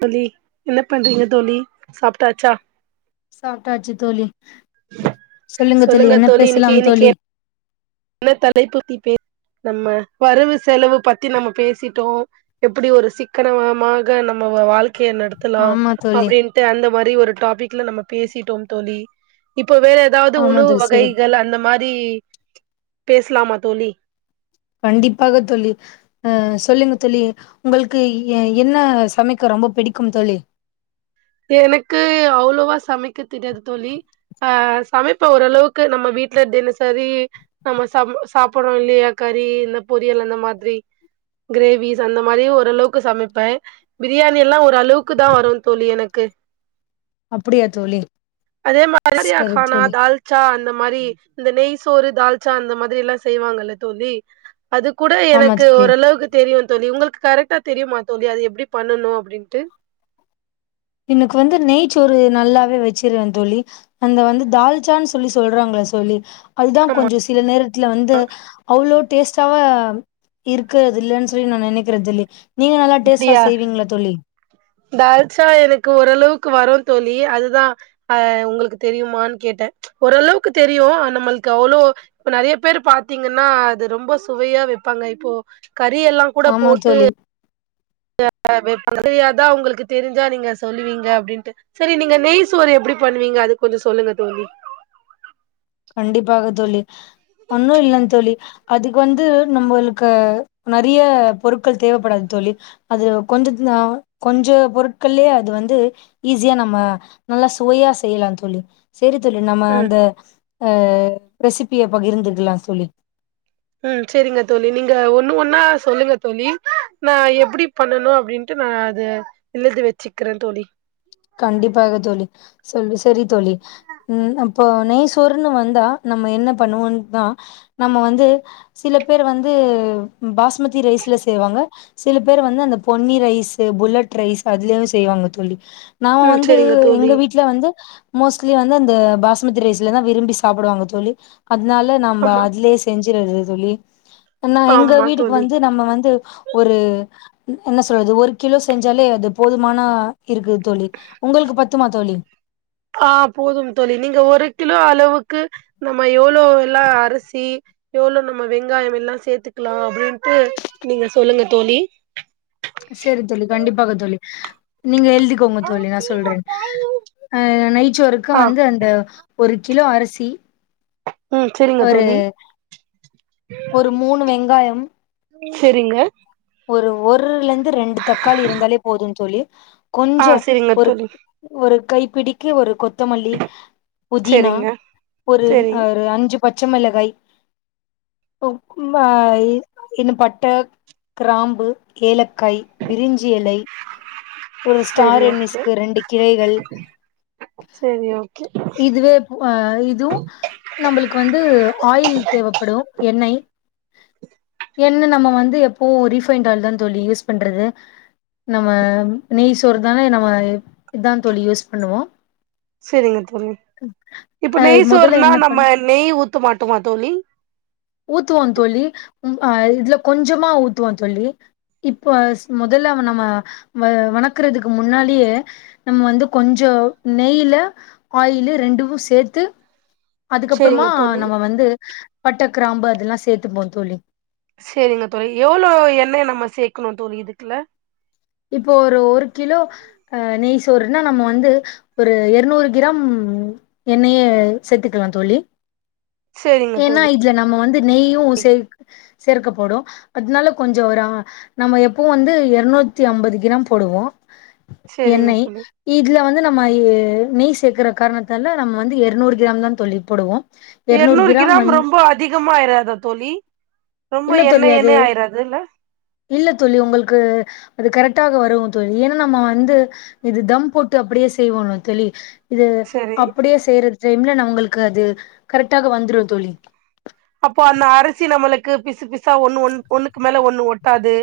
தோழி என்ன பண்றீங்க தோழி சாப்ட்டாச்சா சாப்டாச்சு தோழி சொல்லுங்க தோழி என்ன பேசலாம் தோழி என்ன தலைப்புபத்தி நம்ம வரவு செலவு பத்தி நம்ம பேசிட்டோ எப்படி ஒரு சிக்கனமாக நம்ம வா வாழ்க் ய நடத்தலாம் ஆமா தோழி அப்படின்ட்டு அந்த மாரி ஒரு டாபிக்ல நம்ம பேசிட்டோ தோழி இப்ப வேற ஏதாவது ஆமா உணவு தோழி சரி வகைகள் அந்த மாரி பேசலாமா தோழி கண்டிப்பாக தோழி அஹ் சொல்லுங்க தோழி உங்குளுக்கு என்ன சமைக்க ரொம்ப பிடிக்கும் தோழி எனக்கு அவ்வளவா சமைக்க தெரியாது தோழி ஆ சமைப்ப ஓரளவுக்கு நம்ம வீட்ல தினசரி நம்ம ச சாப்பறோ இல்லையா கறி இந்த பொரியல் அந்த மாரி கிரேவிஸ் அந்த மாரி ஓரளவுக்கு சமைப்பே பிரியாணிலா ஓரளவுக்குதா வரோ தோழி எனக் கு அப்படியா தோழி அதே மாரியா சரி கானா தோழி தால்சா அந் த மாரி இந்த நெய்சோறு தால்ச்சா அந்த மாரிலா செய்வாங்கல்ல தோழி அது கூட ஆமா எனக்கு தோழி ஓரளவுக்கு தெரியோ தோழி உங்களுக்கு கரெக்ட்டா தெரியுமா தோழி அது எப்படி பண்ணணோ அப்படின்ட்டு எனக்கு வந்து நெய் சோறு நல்லாவே வெச்சிருவ தோழி அந்த வந்து தால்ச்சானு சொல்லி சொல்றாங்கள சொல்லி அதுதா ஆமா கொஞ்சோ சில நேரத்துல வந்து அவ்ளோ டேஸ்டாவ இருக்கறது இல்லன்னு சொல்லி நா நெனைக்குறே தோழி நீங்க நல்லா டேஸ்ட்டா அப்படியா செய்வீங்களா தோழி தால்ச்சா எனக்கு ஓரளவுக்கு வரும் தோழி அதுதான் அஹ் உங்களுக்கு தெரியுமான்னு கேட்டேன் ஓரளவுக்கு தெரியும் நம்மளுக்கு அவ்ளவு நறைய பேரு பாத்தீங்கன்னா அது ரொம்ப சுவையா வெப்பாங்க இப்போ கறி எல்லாம் கூட ஆமா போட்டு தோழி [unintelligible] சரியாதான் உங்களுக்கு தெரிஞ்சா நீங்க சொல்லுவீங்க அப்படின்ட்டு சரி நீங்க நெய் சோறு எப்படி பண்ணுவீங்க அது கொஞ்சோ சொல்லுங்க தோழி கண்டிப்பாக தோழி ஒன்னும் இல்லங்க தோழி அதுக்கு வந்து நம்முளுக்கு நறைய பொருட்கள் தேவப்படாது தோழி அது கொஞ்சது ஆ கொஞ்சோ பொருட்கள்யே அது வந்து ஈஸியா நம்ம நல்லா சுவையா செய்யலா தோழி சேரி தோழி நம்ம ம் அந்த அ ரெசிபிய பகிர்ந்துக்கலா தோழி ம் சேரிங்க தோழி நீங்க ஒண்ணு ஒன்னா சொல்லுங்க தோழி நா எப்டி பண்ணணோ அப்டின்ட்டு நா அத எழுதி வெச்சுக்கிற தோழி கண்டிப்பாக தோழி சொல்லு சேரி தோழி ம் ஹப் இப்போ நெய் சோறுன்னு வந்தா நம்ம என்ன பண்ணுவோனா நம்ம வந்து சில பேர் வந்து பாஸ்மதி ரைஸ்ல செய்வாங்க சில பேரு வந்து அந்த பொன்னி ரைஸ் புல்லட் ரைஸ் அதுலயு செய்வாங்க தோழி நாம ம் வந்த செரிங்க தோழி எங்க வீட்ல வந்து மோஸ்ட்லி வந்து அந்த பாஷ் மதி ரைஸ்லதா விரும்பி சாப்புடுவாங்க தோழி அதனால நம்ம ஆமா அதுலயே செஞ்சுடறது தோழி நா எங்க ஆமா வீட்டுக்கு தோழி வந்து நம்ம வந்து ஒரூ என்ன சொல்றது ஒரு கிலோ செஞ்சாலே அது போதுமான இருக்குது தோழி உங்களுக்கு பத்துமா தோழி ஆஹ் போதும் தோழி நீங்க ஒரு கிலோ அளவுக்கு நம்ம எவ்ளோல்லா அரிசி எவ்ளோ நம்ம வெங்காயம் எல்லாம் சேர்த்துக்கலாம் அப்டின்ட்டு நீங்க சொல்லுங்க தோழி சேரி தோழி கண்டிப்பகா தோழி நீங்க எல் திக்கோங்க தோழி நா சொல்றேன் நைச்சோருக்கு ஆ வந்து அந்த ஒரு கிலோ அரிசி ம் செரிங்க ஒரூ தோழி ஒரு மூணு வெங்காயம் சேரிங்க ஒரு ஒரு லஞ்ச ரெண்டு தக்காளி இருந்தாலே போதும் தோழி கொஞ்ச ஆ செரிங்க ஒரு தோழி ஒரு கை பிடிக்கி ஒரு கொத் த்தமல்லி புதினா செரிங்க ஒரு செரி அறு அஞ்சு பச்சமேலகாய் உம் அ இன்னு பட்ட கிராம்பு ஏலக் கை பிரிஞ்சி எலை ஒரு செரி ஸ்டாரு ஓகே நிஸ்கு ரெண்டு கிளைகள் செரி ஓகே இதுவே இதுவு நம்மளுக்கு வந்து ஆயில் தேவப்படு எண்ணெய் என்ன நம்ம வந்து எப் ஓ ரீஃபைண்ட் ஆயில் தா தோழி யூஸ் பண்றது நம்ம நெய் சோறு தானே நம்ம இதான் தோழி யூஸ் பண்ணுவோ சேரிங்க தோழி இப்ப அ நெய் மொதல்ல சோறுனா என்ன பண் நம்ம நெய் ஊத்த மாட்டோமா தோழி ஊத்துவோ தோழி உம் அஹ் இதுல கொஞ்சமா ஊத்துவோ தோழி இப்ப முதல்ல நம்ம வ வணக்கறதுக்கு முன்னாலேயே நம்ம வந்து கொஞ்ச நெய்யில ஆயில்லு ரெண்டு சேர்த்து அதுக்கப்பறமா செரிங்க தோழி நம்ம வந்து பட்டர் கிராம்பு அதெல்லாம் சேர்த்துப்போம் தோழி செரிங்க தோழி எவ்வளோ எண்ணெய்யை நம்ம சேர்க்கணும் தோழி இதுக்குல்ல இப்போ ஒரு ஒரு கிலோ அஹ் நெய் சோறுனா நம்ம வந்து ஒரு எருநூறு கிராம் எண்ணெயே சேத்துக்கலாம் தோழி செரிங்க ஏன்னா தோழி இதுல நம்ம வந்து நெய்யும் சேர்க் சேர்க்கப்படும் அதனால கொஞ்சம் ஒரு அஹ் நம்ம எப்பவும் வந்து எருநூத் நூற்றி ஐம்பது கிராம் போடுவோம் செரிங்க எண்ணெய் தோழி இதுல வந்து ந்து நம்ம இ நெய் சேர்க்கற காரணத்தால நம்ம வந்து எருநூறு கிராம் தான் தோழி போடுவோம் எருநூறு கிராம் ரொம்ப அதிகமா ஆயிறாதா தோழி ரொம்ப இல்ல எண்ணை தோழி அது எண்ணையா ஆயிறாதுல்ல இல்ல தோழி உங்களுக்கு அது கரெக்ட்டாக வருவும் தோழி ஏன்னா நம்ம வந்து இது தம் போட்டு அப்படியே செய்வோம்ல தோழி இது செரி அப்படியே செய்யறது டைம்ல நான் உங்களுக்கு அது கரெக்ட்டாக வந்துடும் தோழி அப்போ அந்த அரசி நம்மளுக்கு பிசு பிசா ஒன்னு ஒன்னு ஒன்னுக் மேல ஒன்னு ஒட்டாது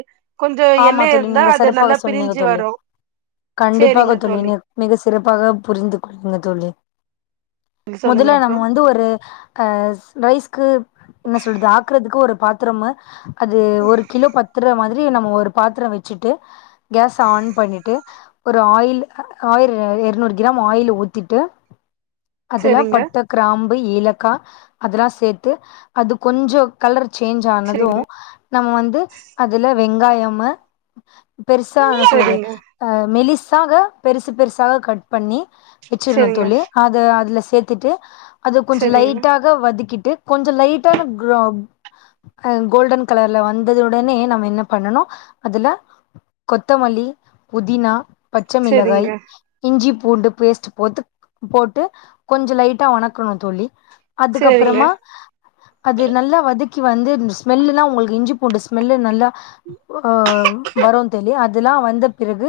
கொஞ்சோ ஆமா எண்ணெய் தோழி இருந்தா நீங்க அது நல்லா செறப்பாக சொன்னீங்க பிரிஞ்சு தோழி வரு கண்டிப்பாக தோழி நீ மிக சிறப்பாக புரிந்து கொண்டீங்க தோழி சொல்லுங்க முதல்ல நம்ம அப்றோ வந்து ஒரு அ ரைஸ்கு என்ன சொல்றது ஆக்குறதுக்கு ஒரு பாத் திரும்ம அது ஒரு கிலோ பத்துர்ர மாதிர் ஜீ நம்ம ஒரு ஒரு பாத்துரோ வெச்சிட்டு கேஸ்ஸ ஆன் பண்ணிட்டு ஒரு ஆயில் அ ஆயிரு எர்நூறு கிராம் ஆயில ஊத்திட்டு அதுல்ல செரிங்க பட்ட கிராம் பு ஏலக்கா அதுல்லா சேத்து அது கொஞ்சோ கலர் சேஞ்ச் ஆனது செரிங்க நம்ம வந்து அதுல வெங்காயம் ம பெருசா என்ன சொல்றது செரிங்க அ மெலிஸ் சாக பெருசு பெருசாக கட் பண்ணி வெச்சிரனு செரிங்க தோழி அத அதுல ஸ் சேத்துட்டு அத கொஞ்சோ செரிங்க லைட்டாக வதக்கிட் டு கொஞ்ச லைட்டான க்ரோம் ஆ கோல்டன் கலர்ல வந்தது உடனே நம்ம என்ன பண்ணனு அதுல கொத்தமல்லி புதினா பச்ச மிளகாய் செரிங்க இஞ்சிப் பூண்டு பேஸ்ட்டு போத்துக் போட்டு கொஞ்சொ லைட்டா வணக்கணு தோழி செரிங்க அதுக்கப்பறமா அது நல்லா வதக் கி வந்து ஸ்மெல்லுலா உங்களுக்கு இஞ்சி பூண்டு ஸ்மெல்லு நல்லா ஆ வரு தேழி அதுல்லா வந்த பிறகு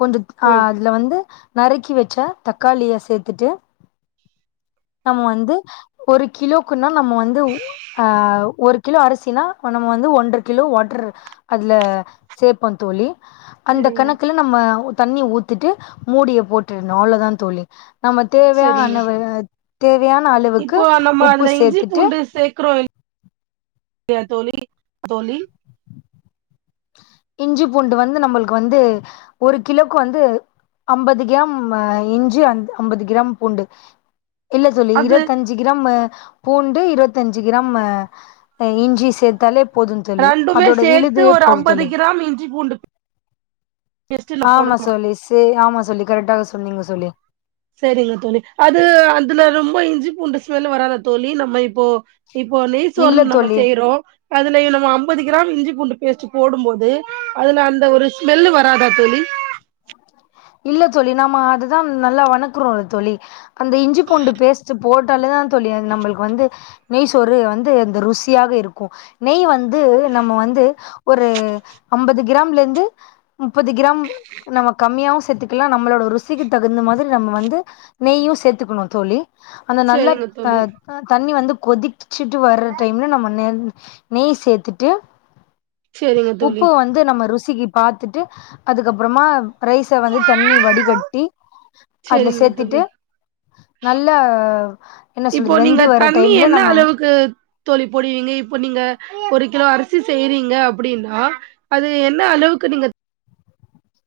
கொஞ்சுத் ஆ ம் அதுல வந்து நறுக்கி வெச்ச தக்காளிய சேத்துட்டு நம்ம வந்து ஒரு கிலோக்குன்னா நம்ம வந்து ஊ ஆ ஒரு கிலோ அரிசினா ப நம்ம வந்து ஒன்ற கிலோ வாட்ரு அ ல்ல சேப்போ தோழி அந்த செரிங்க கணக்குல நம்ம தண்ணி ஊத்திட்டு மூடிய போட்டுர்னு அவ்ளோதா தோழி நம்ம தேவையா செரிங்க அன்னவ தீ இப்போ நம்ம அதுல இஞ்சி பூண்டு சேக்குறோ இ ஏ தோழி தோழி இஞ்சி பூண்டு வந்து நம்மளுக்கு வந்து ஒரு கிலோக்கு வந்து அம்பது கியாம் ஆ இஞ்சி அந் அம்பது கிராம் பூண்டு இல்ல தோழி அது இருவத்தஞ்சி கிராமு பூண்டு இருபத்தஞ்சு கிராம் இஞ்சி சேத்தாலே போது தோழி அதோட விழுது போது தோழி ம் இஞ்சிபூண்டு பேஸ்ட்டு இதுல ஆமா போடணுமா தோழி சே ஆமா சொலி கரெக்டாக சொன்னீங்க சொலி இப்ப இஞ்சிபுண்டு ஸ்மெல் வராதா தோழி நம்ம இப் இப்போ இப்போ நெய்சோறு இல்ல நம்ம தோழி செய்யறோ அதுலயே நம்ம அம்பது கிராம் இஞ்சி பூண்டு பேஸ்ட்டு போடுபோது அதுல அந்த ஒரு ஸ்மெல்லு வராதா தோழி இல்ல தோழி நாம அதுதா நல்லா வணக்குறோல தோழி அந்த இஞ்சிபூண்டு பேஸ்ட் போ ட்டாலே தா தோழி நம்மளுக்கு வந்து நெய் சோறு வந்து இந்த ருசியாகவே இருக்கு நெய் வந் து நம்ம வந்து ஒரு அம்பது கிராம் லேருந்து முப்பது கிராம் நம்ம கம்மியாவு சேத்துக்கலா நம்மளோட ருசிக்கு தகுந்த மாரி நம்ம வந்து நெய்யு சேத்துக்கணு தோழி அந்த நல்ல செரிங்க தோழி ஆஹ் தண்ணி வந்து கொதிக் புடிச்சிட்டு வர்ற டைம்ல நம்ம நே நெய் சேத்துட்டு செரிங்க உப்பு தோழி வந்து நம்ம ரு சிக்கி பாத்துட்டு அதுக்கப்புறமா ரைஸ வந்து வடிகட்டி அதுல செரிங்க தோழி சேத்துட்டு நல்லா என்ன இப்போ சொல்றது நீங்க வெந்து வர தண்ணி டைம்ல என்ன நம்ம அளவுக்கு தோழி போடுவீங்க இப்போ நீங்க ஒரு கிலோ அரிசி செய்றீங்க அப்டின்னா அது என்ன அளவுக்கு நீங்க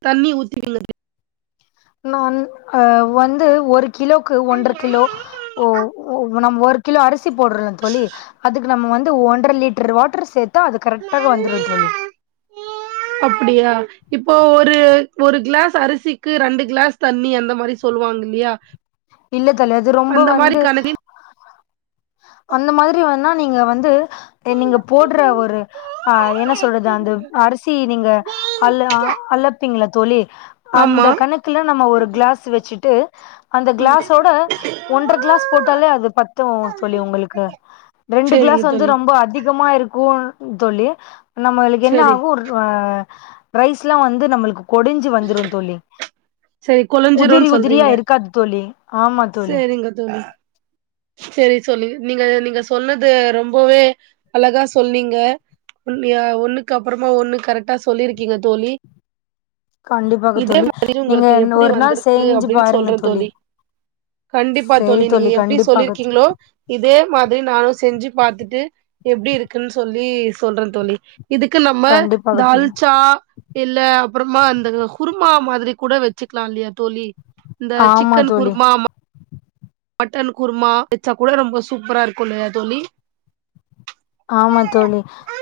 தண்ணி ஊத்திவீங்க நா ஆஹ் வந்து ஒரு கிலோக்கு ஒன்றர கிலோ ஓ நம் ஒரு கிலோ அரி சி போடுறே தோழி அதுக்கு நம்ம வந்து ஒன்றர லிட்டர் வாட்டுரு சேத்தா அது கரெக்டாக வந்துடு தோழி அப்டியா இப்போ ஒரு ஒரு கிளாஸ் அரிசிக்கு ரெண்டு கிளாஸ் தண்ணி அந்த மாரி சொல்லுவாங்க இல்லியா இல்ல தோழி அது ரொம்ப வந்து கணக்கின் அந்த மாத்ரி வேணா நீங்க வந்து நீங்க போடுற ஒரு ஆஹ் என்ன சொல்றது அந்த அரிசி நீங்க அள்ள அளப் ப்பீங்களா தோழி அந்த ஆமா கணக்கெல்லா நம்ம ஒரு கிளாஸ் வச்சுட்டு அந்த ம் கிளாஸோட ஒன்ற கிளாஸ் போட்டாலே அது பத்து தோழி உங்களுக்கு ரெண்டு சேரிங்க கிளாஸ் வந்து தோழி ரொம்ப அதி அதிகமா இருக்கு தோழி நம்மளுக்கு என்ன சேரி ஆகு ஒர் ஆ ரைஸ்லா வந்து நம்மளுக்கு கொடிஞ்சு வந்துரு தோழி சேரி உதிரி கொலஞ்சிருன் உதிரியா சொல்றீங்க இருக்காது தோழி ஆமா தோழி சேரிங்க தோழி சேரி சொல்லி நீங்க நீங்க சொன்னது ரொம்பவே அழகா சொன்னீங்க ஒன் ய ஒண்ணுக்கு அப்பறமா ஒண்ணு கரட்டா சொல்லிருக்கீங்க தோழி கண்டிப்பாக இதே தோழி மாதிரி நீங்க உங்களுக்கு இன் எப்டி ஒரு நாள் வந்திருக்கு செஞ்சு அப்டின்னு பாருங்க சொல்றே தோழி சேரி தோழி கண்டிப் சொல்லிர்க்கீங்களோ இதே மாதிரி நானு செஞ்சி பாத்துட்டு எப்டி இருக்குன் சொல்லி சொல்ற தோழி இதுக்கு நம்ம கண்டிப்பாக தோழி தால்ச்சா இல்ல அப்பறமா அந்த குருமா மாதிரி கூட வெச்சிக்கலா இல்லயா தோழி இந்த ஆமா சிக்கன் தோழி குருமா ம மட்டன் குருமா வெச்சா கூட ரொம்ப சூப்பரா இருக்கு இல்லயா தோழி ஆமா தோழி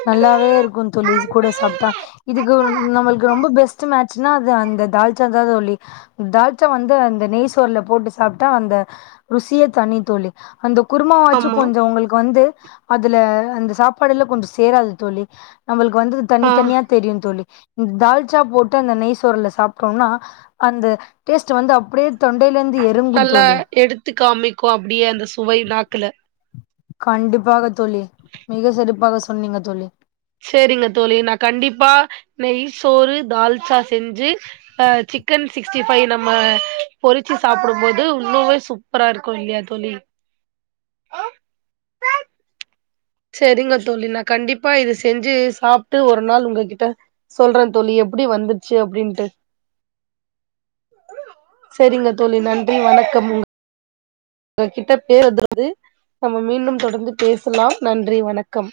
நல்லாவே இருக்கு தோழி இது கூட சாப்ட்டா இதுக்கு நம்மளுக்கு ரொம்ப பெஸ்ட் மேட்ச்னா அது அந்த தால்ச்சா தா தோழி தால்ச்சா வந்து அந்த நெய்சோர்ல போட்டு சாப்ட்டா அந்த ருசியே தனி தோழி அந்த குருமா வாச்சு ஆமா கொஞ்ச உங்களுக்கு வந்து அதுல அந்த சாப்பாடுல்லா கொஞ்ச சேராது தோழி நம்மளுக் வந்து தனி ஆ தனியா தெரியு தோழி தால்ச்சா போட்டு அந்த நெய் சோறுல சாப்ட்டோம்னா அந்த டேஸ்ட் வந்து அப்படியே நல்லா எடுத்து காமிக்கு அப்படியே அந்த சுவை நாக்குல கண்டிப்பாக தோழி மிக சிறப்பாக சொன்னிங்க தோழி செரிங்க தோழி நா கண்டிப்பா நெய் சோறு தால்சா செஞ்சு அ சிக்கன் சிக்ஸ்டி ஃபைவ் நம்ம பொறிச்சு சாப்பிடும்போது இன்னமே சூப்பரா இருக்கு இல்லியா தோழி செரிங்க தோழி நா கண்டிப்பா இது செஞ்சு சாப்ட்டு ஒரு நாள் உங்ககிட்ட சொல்ற தோழி எப்படி வந்துச்சு அப்டின்ட்டு செரிங்க தோழி நன்றி வணக்கம் உங்க கிட்ட பேசுனதுல நம்ம மீண்டும் தொடர்ந்து பேசலாம் நன்றி வணக்கம்